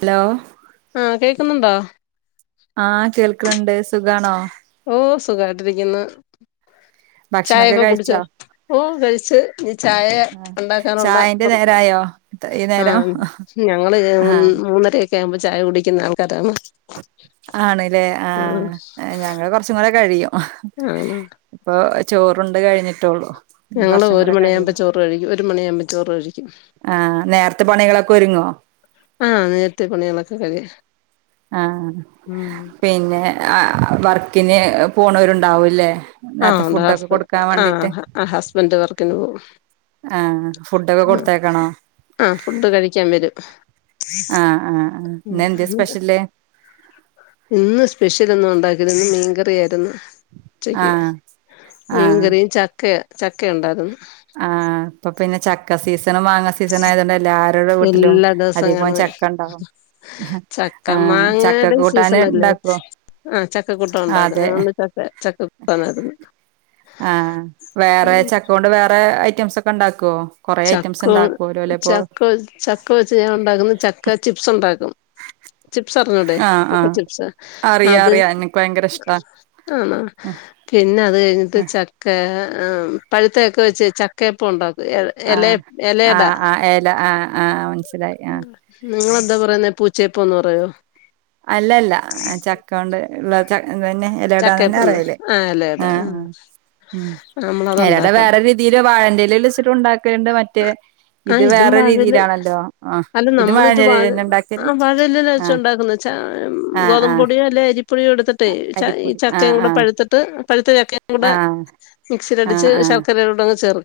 Hello ആഹ് കേക്കുന്നുണ്ടോ ആഹ് കേൾക്കണുണ്ട് സുഖാണോ ഓ സുഖായിട്ടിരിക്കുന്ന് ഭക്ഷണൊക്കെ ചായയൊക്കെ കുടിച്ചോ? കഴിച്ചോ ഓ കഴിച്ച് നി ചായ ആ ഒണ്ടാക്കാനുള്ള ചായന്റെ പൊറപ്പാ നേരായോ ഈ ആ നേരം ഞങ്ങള് ആഹ് ഉം മൂന്നര ക്കെ ആവുമ്പോ ചായ കുടിക്കുന്ന ആൾക്കാരാണ് ആണ്ലെ ആഹ് ഞങ്ങള് കൊർ ച്ചുങ്ങുടെ കഴിയും ഇഹ്‌ ആഹ് ഇപ്പൊ ചോറ് ണ്ട് ണ്ട് കഴിഞ്ഞിട്ടോള്ളൂ ഞങ്ങള് ഒരു മണി ആവുമ്പോ ചോറ് കഴിക്കും ഒരു മണിയാവുമ്പോ ചോറ് കഴിക്കും ആഹ് നേരത്തെ പണികളൊക്കെ ഒരുങ്ങോ ആഹ് നേരത്തെ പണികളൊക്കെ കഴിയും ആഹ് ഉം പിന്നെ ആ വർക്കിന് പോണോരുണ്ടാവൂല്ലേ ആ ഒണ്ടാ ഹസ്ബൻ ആഹ് ആഹ് ഹസ്ബൻഡ് വർക്കിന് പോവും ആഹ് ഫുഡൊക്കെ മ്മ് കൊടുത്തേക്കണോ ആ ഫുഡ് കഴിക്കാൻ വരും ആഹ് ആഹ് ആഹ് ഇന്ന് എന്ത്യേ മ്മ് സ്പെഷ്യല് ഇന്ന് സ്പെഷ്യലൊന്നും ഒണ്ടാക്ക ഇന്ന് മീൻകറിയാരുന്നു. ആഹ. മീൻകറി, ച ക്ക ചക്കയുണ്ടാരുന്നു. ആ ഇപ്പൊപ്പിന്നെ ചക്ക സീസ് ണും മാങ്ങസീസണും ആയതുകൊണ്ട് എല്ലാര് എല്ലാ ദവസോം ഞമ്മ ചക്ക ആഹ് ചക്ക മാങ്ങാടെ കൂട്ടാന് സീസണല്ലേ ഉണ്ടാക്കുവോ ആ ചക്കക്കൂട്ടാൻ ഒണ്ടാക്കും അതെ ഞങ്ങള് ചക്ക ചക്കക്കൂട്ടാനാര്ന്നു. ആ വേറെ ചക്ക കൊണ്ട് വേറെ അയ് റ്റംസൊക്കെണ്ടാക്കോ? ചക്കോണ് ചക്കവെ ചക്ക വെച്ച് ഞാൻ ഒണ്ടാക്കുന്നെ ചക്ക ചിപ്സ് ഒണ്ടാക്കും ചിപ്സ് അറിഞ്ഞൂടെ ആഹ് ചക്ക ആഹ് ചിപ്സ് അറിയാം അത് അറിയാം എനിക്ക് ഭയങ്കര ഇഷ്ടാ ആണോ പിന്നെ അത് കഴിഞ്ഞിട്ട് ചക്കാ ആ പഴുത്തചക്ക വെച്ച് ചക്കെയപ്പം ഒണ്ടാക്കും ആ ആ ആ ഏല ആ ആ മൻസ്സിലായി ആ ന്താ പറയുന്നെ പൂച്ചയപ്പോന്ന് പറയോ അല്ല അല്ല എ ചക്കോണ്ട് എന്താ ച ഇതെന്നെ എല അടാന്നെന്നെ ചക്കയപ്പംന്ന് പറയെല് ആ ഇലയട ആ ആ ഉം എല അട നമ്മളതുണ്ടാക്കും വെറെ രീതിയിൽ വാഴന്റെ എലെൽ വെച്ചിട്ടും ഉണ്ടാക്കൽ ഇണ്ട് അ ആ ഇതും വാഴെൽ ആഹ് അല്ല ഇത് നമ്മളിത് വാഴ വാഴന്റെലേലെന്നെ ഉണ്ടാക്കല് ആ വാഴ എലെൽ വെച്ചും ആഹ് ഉണ്ടാക്കും എന്നു വെച്ചാ അം ആഹ് ഗോതമ്പ് ആഹ് പൊടിയാലെ അ പൊടിയോ എടുത്തിട്ടേ ച ഈ അരിപ്പൊടി ആഹ് ചക്കയും കൂടെ ആഹ് പഴുത്തിട്ട് പഴുത്ത ചക്കയും കൂടെ ആഹ് ആഹ് മിക്സിലടിച്ച് ആഹ് ശർക്കരടെടങ്ങ് ചേർ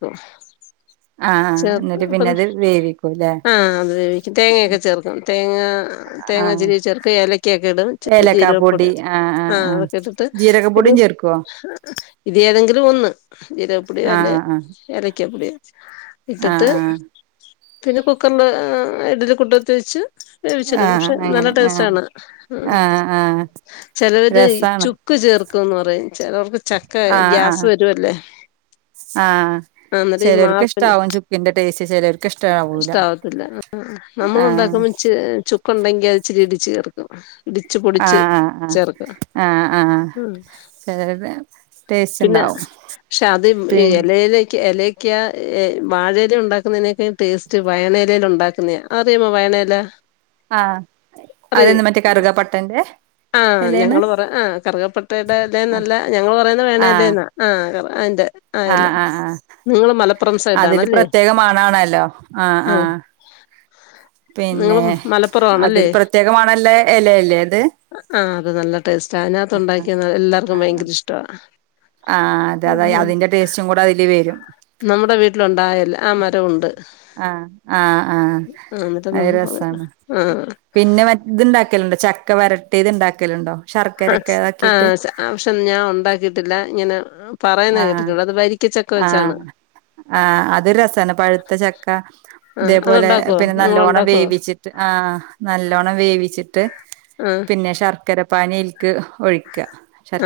ആഹ് ആഹ് ചേർക്ക എന്നിട്ട് പിന്നെ അപ്പം അത് വേവിക്കൂല്ലേ ആ അത് വേവിക്കും തേങ്ങയൊക്കെ ചേർക്കും തേങ്ങ തേങ്ങാ ആഹ് ചിരവി ചേർക്ക ഏലക്കൊക്കെ ഇടും ഇച്ചിരി ഏലക്കാ പൊടി ജീരകപ്പൊടും ആഹ് ആഹ് ആ ആഹ് അതൊക്കെ ഇട്ടിട്ട് പിന്നെ ജീരകപ്പൊടിയും ചേർക്കുവോ ഇത് ഏതെങ്കിലും ഒന്ന് ജീരകപ്പൊടിയോ അല്ലേ ആഹ് ആഹ് ഏലക്കപ്പൊടിയോ ഇട്ടട്ട് ആഹ് ആഹ് പിന്നെ കുക്കറിൽ ഇടലികുട്ടത്തി വെച്ച് വേവിച്ചെടുക്കും ആഹ് പക്ഷെ നല്ല അങ്ങനെ ആഹ് ടേസ്റ്റാണ് ഉം ആഹ് ആഹ് ചെലവര് ഇ രസാണ് ചുക്ക് ചേർ ക്ക് ന്ന് റയ് ചിലവർക്ക് ചക്ക ആഹ് ഗ്യാസ് ആഹ് വരുവല്ലേ ആഹ് ആന്നരി മാ ചെലോർക്ക് ഇഷ്ടാവും ചുക്കിന്റെ ടേസ്റ്റ് ചെലോർക്ക് ഇഷ്ടാവൂല ഇഷ്ടാവത്തില്ല ആ നമ്മളുണ്ടാക്കുമ്പോ ച് ചുക്കുണ്ടെങ്കി അത്‌ ചേ ഇടിച്ച് ചേർക്കും ഇടിച്ച്പൊടിച്ച് ആഹ് ആഹ് ചേർക്കും ആഹ് ആഹ് ആഹ് ഉം ചെലരുടെ ടേസ്റ്റ് പിന്നെ ഇണ്ടാവും ക്ഷെ അത് പിൻ ഇലയിലേക്ക് ഇലക്ക് ക്യാ ഏ വാഴെലെ ഉണ്ടാക്കുന്നയിനേക്കാൾ ടേസ്റ്റ് വയണെലയിൽ ഉണ്ടാക്കുന്നത അതറിയാമോ വയണയില ആഹ് അതെന്ത് മറ്റേ [unintelligible] കറുകപ്പട്ടന്റെ ആ എലേണ് ഞങ്ങള് പറ ആ് കറുകപ്പട്ടടെലെന്നല്ല ഞങ്ങൾ പറയുന്ന ആഹ് വേണല്ലേന്നാ ആ ക അതെ അയല ആഹ് ആഹ് ആഹ് നിങ്ങള് മല അതില് പ്രത്യേക മണാണല്ലോ ആ ആ നിങ്ങളും മലപ്പുറം അതിൽ ആണല്ലേ പ്രത്യേക മണല്ല എലയല്ലേ അത് ആ അത് നല്ല ടേസ്റ്റാ അതിനകത്ത് ഇണ്ടാക്കിയ എല്ലാർക്കും ഭയങ്കര ഇഷ്ടവാ ആ അതെ അതെ ആഹ്. അതിന്റെ ടേസ്റ്റും കൂടെ അതില് വരും നമ്മുടെ വീട്ടിലുണ്ടായ എല ആ മരവുണ്ട് ആഹ് ആഹ് ആഹ് അത് രസാണ് [unintelligible] ആഹ് പിന്നെ മറ്റ ഇത്ണ്ടാ ലുണ്ടോ ചക്ക വരട്ടി ഇത് ഉണ്ടാക്കലുണ്ടോ ആ പക്ഷെ ഞാ ഉണ്ടാക്കിട്ടില്ല ഇങ്ങനെ പറയുന്ന ആഹ കേട്ടിട്ടുണ്ട് അത് വരിക്കച്ചക്ക വെച്ചാണ് ആഹ ആഹഅഹ അത് രസമാണ് പഴുത്ത ചക്ക ആ ഇതേപോലെ അത്ണ്ടാക്കുവോ പിന്നെ നിങ്ങൾ നല്ലോണം ഉണ്ടാക്കുവോ വേവിച്ചിട്ട് ആഹ നല്ലോ നല്ലോണം വേവിച്ച് റ്റ് ആ പിന്നെ ശർക്കര പാനൽക്ക് ഒഴിക്കും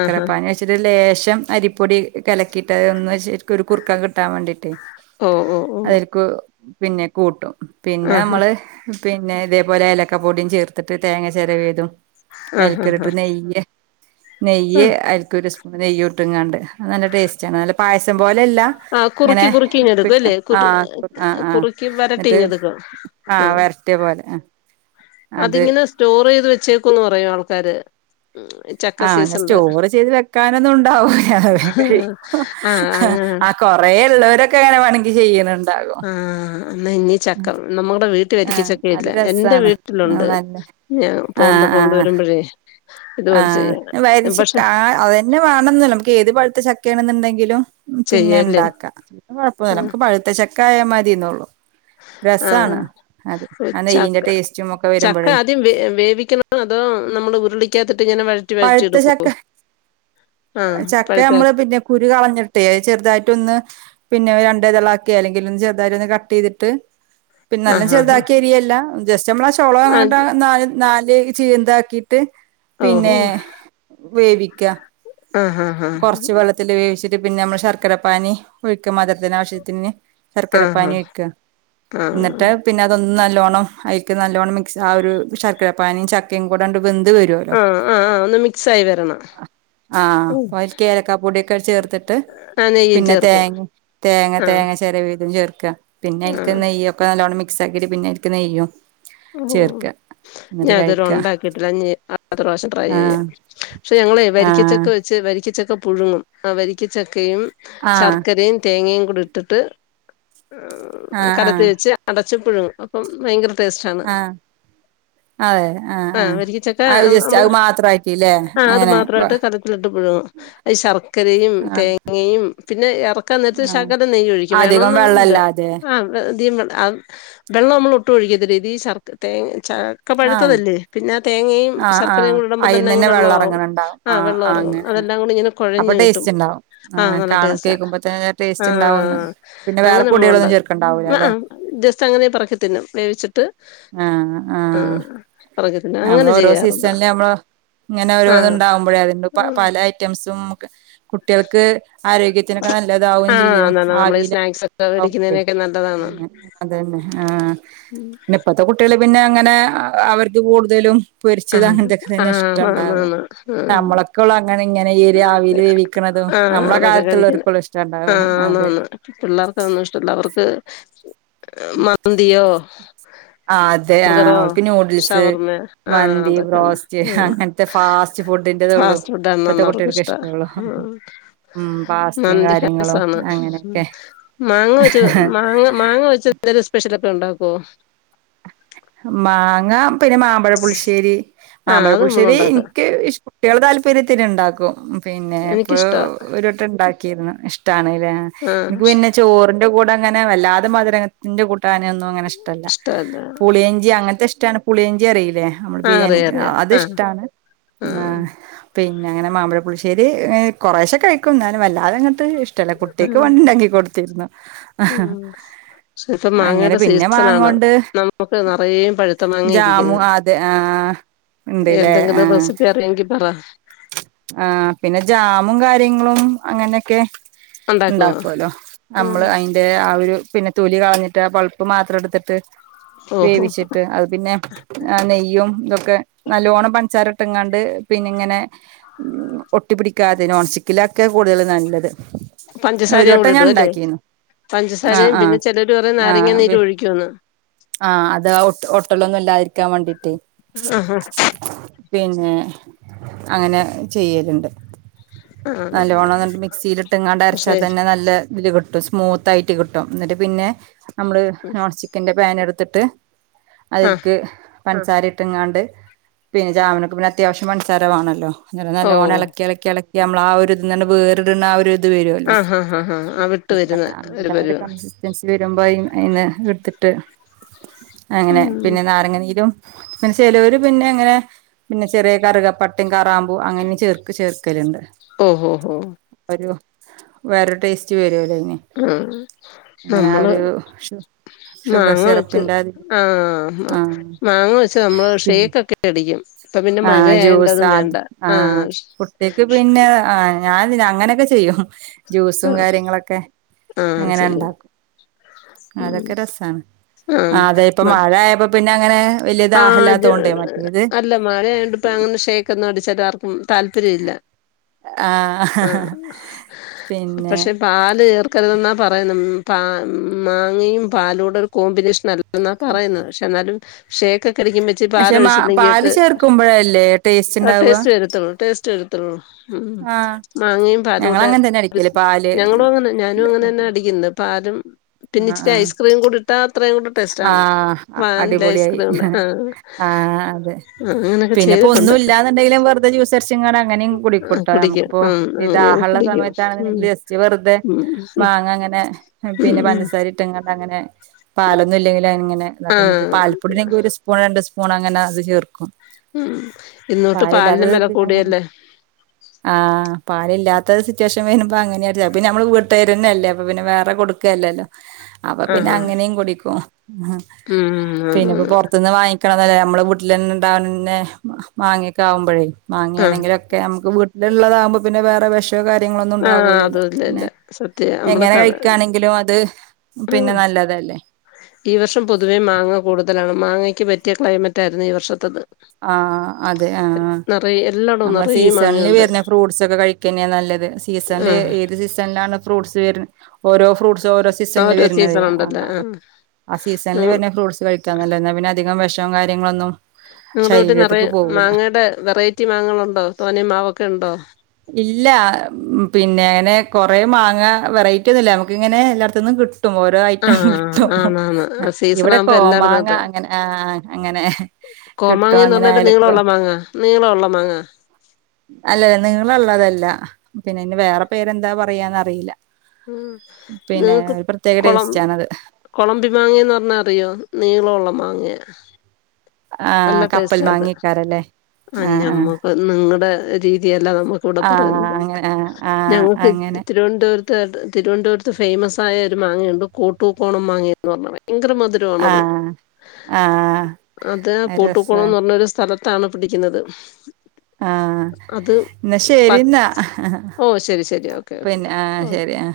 ആ ഹാ പാന വച്ചിട്ട ലേ [unintelligible] പച്ചം അരിപ്പൊടി കലക്കിയിട്ട അത ഒന്ന് വ ശരിക്കും ഒരു കുറുക്ക കിട്ടാൻ വേണ്ടിയിട്ട് ഓ ഓ ഓ പിന്നെ കൂട്ടും പിന്നെ ആ ഹാ നമ്മള് പിന്നെ ഇതേപോലെ ഇലക്ക പൊടിയും ചേർത്തിട്ട് തേങ്ങ ചിര വേതും ആ ഹാ ഹാ അയൽക്കറിട്ട് നെയ്യ നെയ്യ് അതിക്കൊരു അങ്ങനെെയ്യോട്ടിങ്ങാണ്ട് നല്ല ടേസ്റ്റണ് നല്ല പായസം പോലെല്ല ആ ആ ഇങ്ങനെ കുറുക്കി കുറുക്കി പി ഇങ്ങെടുക്കും അല്ലേ അ അ കുറു അ കുറുക്കി വരട്ടി എന്നിട്ട് ഇങ്ങെടുക്കും ആ വരറ്റ പോലെ ആ അതിങ്ങനെ സ്റ്റോർ ചെയ്ത് വെച്ചേക്കന്ന് പറയാ ആൾക്ക പ ആ അങ്ങനെ സ്റ്റോർ ചെയ്ത് വെക്കാനൊന്നുണ്ടാവൂല്ല ആഹ് [unintelligible] അങ്ങനെ ആ കൊ പ്രയള്ളവരൊക്കെങ്ങനെ വേണങ്കി ചെയ്യണണ്ട് [unintelligible] എന്നായിനി ചക്ക നമ്മുടെ വീ അത് വരിക്കച്ചക്കയില്ല എന്റെ രസാണ് ആഹ് വീട്ടിലുണ്ട് നല്ല ഞാൻ പോവുമ്പോ കൊണ്ടുവരുമ്പോഴേ ആ ഇതുപോലെ ചെയ്യാം വരിച്ച പക്ഷെ കാ അതന്നെ വേണോന്ന് നമുക്ക് ഏത് പഴുത്ത ചക്കയാണെന്നെണ്ടെങ്കി [unintelligible] ചെയ്യല്ലേ പിന്നെണ്ടാക്കാ അത് കൊഴുപ്പൊന്നില്ല നമുക്ക് പഴുത്ത ചക്ക കായമതിയന്നുള്ളൂ ആ ആ നെയ്യിന്റെ ചക്ക ടേസ്റ്റും ഒക്കെ ചക്ക വരുമ്പഴേ ആദ്യം വേ വേവിക്കണോ അതോ നമ്മള് ഉരുളി [unintelligible] പഴുത്ത ചക്ക ആഹ് ചക്ക പഴുത്ത നമ്മള് പിന്നെ കുരു കളഞ്ഞിട്ടേ അത് ചെറുതായിട്ടൊന്ന്, പിന്നെ രണ്ടെതളാക്കേ അല്ലെങ്കിലൊന്ന് ചെറുതായിട്ടൊന്ന് കട്ടീതിട്ട്, പിന്നെ നല്ലം ആഹ് ആഹ് ചെറുതാക്കി അരിയല്ലാ ച്ചമ്മള് ആ ചൊളൊങ്ങട്ട് ആഹ് നാല് നാല് ചീന്താക്കി ട്ട് ഓഹോ പിന്നേ വേവിക്കാ ആഹ് ആഹ് കൊറച്ച് വെള്ളത്തില് വേവിച്ചി ട്ട് പിന്നെ നമ്മള് ശർക്കര പാനി ഒഴിക്ക മധുരത്തിന് ആവശ്യത്തിന്ന് ആഹ് ശർക്കര ആഹ് പാനി വെക്കാ ആഹ് എന്നിട്ട് ആഹ് പിന്നതൊന്ന് നല്ലോണ [unintelligible] അയിക്ക് നല്ലോണം മിക്സ് ആ ഒരു ശർക്കര പാനിയും ചക്കയും കൂടെ ആണ്ട് ആ ആ ഒന്ന് മിക്സായി വരണം ആഹ് അപ്പൊ അയിൽക്ക് ഏലയ്ക്കപ്പൊടിയൊക്കെ ചേർത്തിട്ട് ആഹ് നെയ്യും പിന്നെ ചേർക്കും തെങ്ങേം തേങ്ങ ആഹ് തേങ്ങ ചെരവിയ ഇതും ചേർക്കാ പിന്നെ അയിൽക്ക് ആഹ് നെയ്യൊക്കെ നല്ലോണം മി ക്സാക്കിട്ട് പിന്നെ അതിൽക്ക് നെയ്യും ചേർക്ക എന്നിട്ട് ഞാനിതുവരെ കഴിക്ക ഉണ്ടാക്കിട്ടില്ല അ അടുത്ത പ്രാശ്യം ട്രൈ ചെയ്യാം ആഹ് പക്ഷെ ഞങ്ങളെ വരിക്കചക്ക ആഹ് വെച്ച് വരിക്കച്ച ഒക്കെ പുഴുങ്ങും ആ വരിക്കച്ചക്കയും ആഹ് ശർക്കരയും തേങ്ങയും കൂടിട്ടിട്ട് ഏഹ് ആഹ് കലത്തി ആഹ് വെച്ച് അട ച്ച് പുഴുങ്ങും അപ്പം ഭയങ്കര ടേസ് ആണ് ആഹ് അതെ ആഹ് ആ ആഹ് വരിക്ക ചക്ക അത് ജസ്റ്റ് നമ്മള് അത് മാത്രാക്കില്ലേ ആ അത് അങ്ങനെ മാത്രായിട്ട് ചതപ്പിലിട്ട് പുഴുങ്ങും, ഈ ശർക്കരയും ആഹ് തേങ്ങയും പിന്നെ എറ ക്കാൻ നേരത്ത് ആഹ് ശെകലം നെയ്യൊഴിക്കും അധികം വേണോന്നൊന്നുല്ല വെള്ളല്ലാതെ ആഹ് [unintelligible] വെള്ളം നമ്മളൊട്ടും ഒഴിക്കത്തി ദി ശർക്ക്‌തേ ചക്ക ആഹ് പഴുത്തതല്ലേ പിന്നെ തേങ്ങയും ആഹ് ശർക്കരയും ആഹ് കൂടി ഇടുമ്പം തന്നെ അയിന്ന് അങ്ങ് വെള്ളം വെള്ളവാവും ഇറങ്ങണണ്ടാവും ആ ആഹ് ആഹ് വെള്ളറങ്ങും അങ്ങനെ ആഹ് അതെല്ലാം കൂടി ഇങ്ങനെ അപ്പൊ കൊഴഞ്ഞ് കിട്ടും ടേസ്റ്റ് ഉണ്ടാവും ആ ആഹ് നല്ല കാണ ടേസ്റ്റാ കേൾക്കുമ്പോ തന്നെ ആ ആ ടേസ്റ്റ് ഉണ്ടാവുംന്ന് ആ പിന്നെ അങ്ങനെ വേറെ നമ്മളുണ്ടാ പൊടികളൊന്നും ചേർക്കണ്ടാവൂല അ ആ അല്ലെ ജസ്റ്റ് അങ്ങനെ പറക്കി തിന്നും വേവിച്ചിട്ട് ആഹ് ആഹ് പെറുക്കി തിന്നും നമ്മള് അങ്ങനെ ഓരോ ചെയ്യാറുണ്ട് സീസണില് മ്മള് ഇങ്ങനെ ഓരോന്ന് ആഹ് ഇണ്ടാവുമ്പോഴേ അത് ന്റെ പ പലെ ഐറ്റംസും കുട്ടിൾക്ക് ആരോഗ്യത്തിനൊക്കെ നല്ലതാവും ആഹ് ചെയ്യും നല്ലതാ നമ്മള് ഈ ആവിൽ സ്നാക്സ് ഒക്കെ [unintelligible] വേടിക്കുന്നതിനൊക്കെ നല്ലതാണ്. പിന്നെ പിന്നെ ആ ഉം. പിന്നെ ഇപ്പത്തെ കുട്ടിൾ പിന്നെ അങ്ങനെ അ അവര് ഇത് കൂടുതലും പൊരിച്ചതും ആഹ് അങ്ങൻതൊക്കെ തന്നെ ആഹ് ആന്ന് ഇഷ്ട്ടണ്ടാവാ ആന്ന് അ അമ്മൾഒക്കെ ഉള്ളു അങ്ങനെ ഇങ്ങനെ ഈ ഒരു ആവിൽ വേവിക്ക്ണതും ആഹ് ആഹ് അമ്മളെ അതൊക്കെ കഴിക്കുന്ന കാലത്ത്ള്ളോര്ക്ക് ഒള്ളു ഇഷ്ട്ടണ്ടാവ ആഹ് ആന്ന് അതെ ആന്ന് പിള്ളേർക്ക് അതൊന്നും ഇഷ്ടല്ല അവർക്ക് മന്തിയോ ആ അതെ ആ ആ ഓൽക്ക് ന്യൂഡിൽസ് ആഹ മന്തി അതൊക്കെയാണ് ബ്രോസ്റ്റ് അങ്ങനത്തെ ഫാസ്റ്റ് ഫുഡിന്റെതള്ളൂ ഫാസ്റ്റ് ഫുഡ ഇപ്പത്തെ ആണന്ന അവർക്ക കുട്ടികൾക്ക് ഇഷ്ടാ ഇഷ്ടള്ളൂ ഉം പാസ്തയും നതി ഫസ കാര്യങ്ങളും അങ്ങനെയൊക്കെ മാങ്ങ വെച്ച് മാങ്ങ മാങ്ങ വെ ന്ത സ്പെഷ്യൽ ഒക്കെ ഉണ്ടാക്കുവോ മാങ്ങ പിന്നെ മാമ്പഴ പുളിശ്ശേരി ആഹ് മാമ്പഴ അത് പുളശ്ശേരി നമ്മളുണ്ടാക്കും എനിക്ക് കുട്ടികളൾ താല്പര്യത്തിന് ഉണ്ടാക്കും പിന്നെ ഇപ്പൊഒരു എനിക്കിഷ്ടാ ഒരു വട്ടം ണ്ടാ ക്കിര്ന്നു ഇഷ്ട്ടാണ് ഏ ആഹ് ഇൻക് പിന്നെ ചോറി ന്റെകൂടെ അങ്ങനെ വല്ലാതെ മധു രത്തിന്റെ കൂ ട്ടാൻ ഒന്നും അങ്ങനെ ഇഷ്ട്ടല്ല ഇഷ്ടല്ല പുളിയഞ്ചി അങ്ങനത്തെ ഇഷ് ട്ടാണ് പുളിയാഞ്ചി അറിയി ല്ലെ അമ്മൾ ആഹ് അറിയാ ബിരിയാണിക്ക് ആ അറിയാ ആഹ് അതിഷ്ട്ടാണ് ആ ആഹ് പിന്നെ ങ്ങനെ മാമ്പഴ പുളിശ്ശേരി [unintelligible] കൊറേഷേ കഴിക്കുംന്നാലും വല്ലാതെ അങ്ങട്ട് ഇഷ് ടല്ല കുട്യക്ക് ആഹ് വേണ്ടിണ്ടാക്കി കൊടുത്തിരുന്നു ആഹാ ഉം ഇപ്പൊ അങ്ങനെ മാങ്ങയുടെ പിന്നെ സീസണാണ് മാങ്ങോണ്ട് നമുക്ക് നിറയെം പഴുത്ത മാങ്ങ ജാമു ഇരിക്കിന്ന് അതെ ആഹ് ഉണ്ട്ല്ലേ എന്തെങ്കിലും റെസിപ്പി അരിയൊങ്കി പറ ആ പിന്നെ ജാമും കാര്യങ്ങളും അങ്ങനെയൊക്കെ ഉണ്ടാക്കുവോ ഉണ്ടാക്കല്ലോ ഉം നമ്മള് അയിന്റെ ആ ഒര് പിന്നെ തൊലി കളഞ്ഞട്ട് പളുപ്പ് മാത്രം എടുത്തിട്ട് ഓഹോ വേവിച്ചിട്ട് അത് പിന്നെ നെയ്യും ഇതൊക്കെ നല്ലോണ്ണം പഞ്ച്സാരോ കണ്ട് പിന്നെ ഇങ്ങനെ ഒട്ടി പിടിക്കാതെ നോൺ സ്റ്റിക്കിലൊക്കെ കൂടുതൽ നല്ലത് ഒരു പഞ്ചസാരയും വട്ടം കൂടി ഞാൻ ഇടൂ അല്ലേ ഉണ്ടാക്കിന്നു ആഹ് പഞ്ചസാരയും ആഹ് പിന്നെ ചിലര്റയും നാരങ്ങ നീരും ഒഴിക്കുെവന്ന് ആ അതാ ട്ടലൊന്നും ഇല്ലാതിരിക്കാൻ വേണ്ടീട്ട് ആഹ് പിന്നെ അങ്ങനെ ചെയ്യലിണ്ട് ആഹ് നല്ലോണ്ണം എന്നിട്ട് മിക്സിയിലങ്ങാണ്ട് പക്ഷെ അരച്ചാൽ തന്നെ നല്ല ഇതില് കി സ്മൂത്തായിട്ട് കിട്ടും എന്നിട്ട് പിന്നെ നമ്മള് നോൺ സ്റ്റിക്കന്റെ ഇങ്ങ അടുത്തിട്ട് ആഹ് അതിൽക്ക് പൻസാര ഇട്ട് ങ്ങാണ്ട് പിന്നെ ജാമ്നൊക്കെ പിന്നെ അത്യാവശ്യം പൻസാര വാണല്ലോ അങ്ങനെ ഓ നല്ലോണ്ണം എളക്കി എളക്കി എള യമ്മള് ആ ഒരു വേറിട്ണ ആ ഒരു ഇത് വരോല്ലോ ആഹ് ആഹ് ആഹ് ആഹ് വിട്ട് വരുന്ന അങ്ങന ഒരു പരുവ കൺസിസ്റ്റൻസി വരുമ്പോ അയി അയിന്ന് എടുത്തി ട്ട് അങ്ങനെ ഉം പിന്നെ നാരങ്ങനീരും പിന്നെ ചെലോര് പിന്നെ എങ്ങനെ പിന്നെ ചെറിയ കറുകപ്പട്ടിം കറാമ്പൂ അങ്ങനെ ചേർക്ക് ചേർ ക്കല്ണ്ട് ഓ ഓ ഓ വേറൊരു ടേസ്റ്റ് വരൂല്ലേ മ് നമ്മള് ഷുഗർ മാങ്ങ വെച്ച് സിറപ്പിന്റെ അതില് ആ ആ മാങ്ങ വെച്ച് നമ്മള് പിന്നെ ഷേക്ക് ഒക്കെ അടിക്കും ഇപ്പ പിന്നെ ആ ജ്യൂസ് മഴയായോണ്ടതും അത് വേണ്ട ആ കുട്ടിക്ക് പിന്നെ ആ ഞാൻ അങ്ങനെയൊക്കെ ചെയ്യും ജ്യൂസും ആഹ് കാര്യങ്ങളൊക്കെ ആഹ് അങ്ങനെ ഇണ്ടാക്കും അതൊ ആ ആയപ്പോ പിന്നെ അങ്ങനെ വലിയ ആ ദാഹല്ലാത്തോണ്ടേ മറ്റേത് അല്ല മഴയായോണ്ടിപ്പം അങ്ങനെ ഷേക്ക് ഒന്നും അടിച്ചിട്ട് ആർക്കും താല്പര്യ ഇല്ല ആ ആഹ് പക്ഷെ പാല് ചേർക്കരുതെന്നാ പറയുന്ന പ മാങ്ങയും പാലൂടെ ഒരു കോമ്പിനേഷൻ അൽ എന്നാ പറയുന്നത് പക്ഷെ എന്നാലും ഷേയ്ക്ക് പക്ഷെ മാ പാല് ചേർക്കുമ്പഴല്ലേ ടേസ്റ്റ് ആ ഇണ്ടാവാ ടേസ്റ്റ് വരത്തുള്ളൂ [unintelligible] ഉം മാങ്ങയും ഞങ്ങള് പാലൂടെ അങ്ങനെ തന്നെ അടിക്കല് പാല് ഞങ്ങളും അങ്ങനെ ഞാനും അങ്ങനെ തന്നാ അടിക്കുന്നെ പാലും പിന്നെ ഇിച്ചിരി ഐസ്ക്രീം മും കൂടിട്ടാ ആ അടിപൊളിയായി ഐസ്ക്രീമിന്റെ ആ ആ അതെ ആ അങ്ങനൊക്കെ ചെയ്തിട്ടുണ്ട് പിന്നെപ്പോന്നും ഇല്ലാന്നുണ്ടെങ്കിലും വെർ തെ ജ്യൂസടിച്ചാ അങ്ങനെയും ആ കുടിക്കും കുടിക്കൂട്ടോഞമ്മക്കിപ്പൊ ഉം ഈ അങ്ങനെ ദാഹള്ള കുടിക്കും ഉം സമയത്താണെന്നുണ്ടെങ്കിൽ ജസ്റ്റ് വെറുതെ ഉം ഇ മാങ്ങ അങ്ങനെ ഉം പിന്നെ ഉം പഞ്ചസാര ഇട്ട് അങ്ങനെ പാലൊന്നും ഇല്ലങ്കില അങ്ങനെ ആ [unintelligible] പാൽപ്പൊടിണ്ടെങ്കിഒരു സ്പൂൺ രണ്ട് സ്പൂൺ അങ്ങനെ അത് ചേർക്കും ഉം ഇന്നൊട്ട് പാലിനും വെല പാലില്ലാത്ത അങ്ങനെ കൂടിയല്ലേ ആഹ് പാലില്ലാത്ത സിറ്റുവേഷൻ വരുമ്പ അങ്ങനെയാ പിന്നെ നമ്മള വീട്ട്കാര് തന്നല്ലേ അപ്പപിന്നെ വേറെ കൊടുക്കയല്ലല്ലോ അപ്പൊ ആ പിന്നെ ഹാ അങ്ങനെയും കൂടി [inaudible] ഹ് ഉം പിന്നിപ്പോ ആന്നാന്ന് പൊറത്തന്ന് വാങ്ങിക്കണം [unintelligible] നമ്മള വൂട്ടില് തന്നെ ഉണ്ടാവൻ ന്നെ മാങ്ങയൊക്കെ ആവുമ്പോഴേ ആ മാങ്ങയാണെങ്കിലൊക്കെ നമുക്ക് [unintelligible] ഇള്ളതാകുമ്പ പിന്നെ വേറെ വെഷ കാര്യങ്ങളൊന്നും ആ ഉണ്ടാകൂലല്ലോ അതും ഇല്ല ഇല്ല പിന്നെ സത്യ നമ്മള് എങ്ങനെ കള കഴിക്കാണെങ്കിലും അത് ഉം പിന്നെ നല്ലതാരിക്കും ഈ വർഷം പൊതുവേ മാങ്ങ കൂടുതലാണ് മാങ്ങയ്ക്ക് പറ്റിയ ക്ലൈമറ്റായിരുന്നു ഈ വർഷത്തത് ആ അതെ ആ നിറയെ എല്ലായിടവും നമ്മള നിറയെ സീസണില് മാങ്ങയുണ്ട് വരുന്ന ഫ്റൂട്ട്സക്കെ കഴിക്കന്നാ നല്ലത് സീസണില് ആഹ് ഏത് സീസണിലാണ് ഫ്രൂട്ട്സ് [unintelligible] ഓരോ ഫ്രൂട്ട്സ് ഓരോ സീസണില് വരുന്നത് സീസൺ ഉണ്ടല്ലേ ആഹ് ആ സീസണില് നിങ്ങ വരുന്ന ഫ്രൂട്ട്സ് കഴിക്കാ നല്ലാന്നാ പിന്നെ അധികം വിഷ കാര്യങ്ങളൊന്നും നിങ്ങളടെ വീട്ടിൽ നിറയെ ശരീരത്തിക്ക് പോവൂല മാങ്ങയുടെ വെറൈറ്റി മാങ്ങകളുണ്ടോ തോനേ മാവൊക്കെ ണ്ടോ ഇല്ല പിന്നെനെ കൊറെ മാങ്ങ വെറൈറ്റിന്നുംല്ല മ്മക്കിങ്ങനെ എല്ലാടത്തന്നും കി ഓരോ ഐറ്റം ആഹ് കിട്ടും ആന്നാന്ന് സീസൺ ആകുമ്പോ എല്ലായിടത്തും ഇവിടെകോമാങ്ങ ഉണ്ട് അങ്ങനെ അങ്ങനെ കിട്ടും കോമാങ്ങന്ന് പറഞ്ഞാല് അങ്ങനെക്കെ നീളമുള്ള മാങ്ങ നീളമുള്ള മാങ്ങ ള്ളതല്ല പിന്നെഅയിന് വേറെ പേരെന്താ പറയാന്നറിയില്ല ഉം പിന്നെ നിങ്ങക്ക് ഒരു പ്രത്യേക കൊളം ടേസ്റ്റാണത്. കൊളമ്പി മാങ്ങന്ന് റഞ്ഞാ അറിയോ നീളം ഉള്ളേ മാങ്ങയാ ആ നല്ല കപ്പൽ ടേസ്റ്റാ അത് മാങ്ങേക്കാരല്ലേ ആ ആ രീതിയത [unintelligible] ഇവിടെ പറയുന്നത് ആഹ് ആഹ് ഞങ്ങക്ക് അങ്ങനെ തിരുവനന്തപുരത്ത് തിരുവനന്തപുരത്ത് ഫെയ്മസായ ഒരു മാങ്ങയുണ്ട് കൂട്ടൂക്കോണം മാങ്ങഎന്ന് പറഞ്ഞ ഭയങ്കര മധുരമാണത് ആഹ് ആഹ് അത് കൂട്ടുക്കോണം ന്ന് പറഞ്ഞൊരു സ്ഥലത്ത് താണ് പിടിക്കുന്നത് ആ അത് പ ന്നാശരിന്നാ ഓ ശരി ശരി ഓക്കെ ഓക്കെ പിന്നെ ആ ഓ ശരി ആ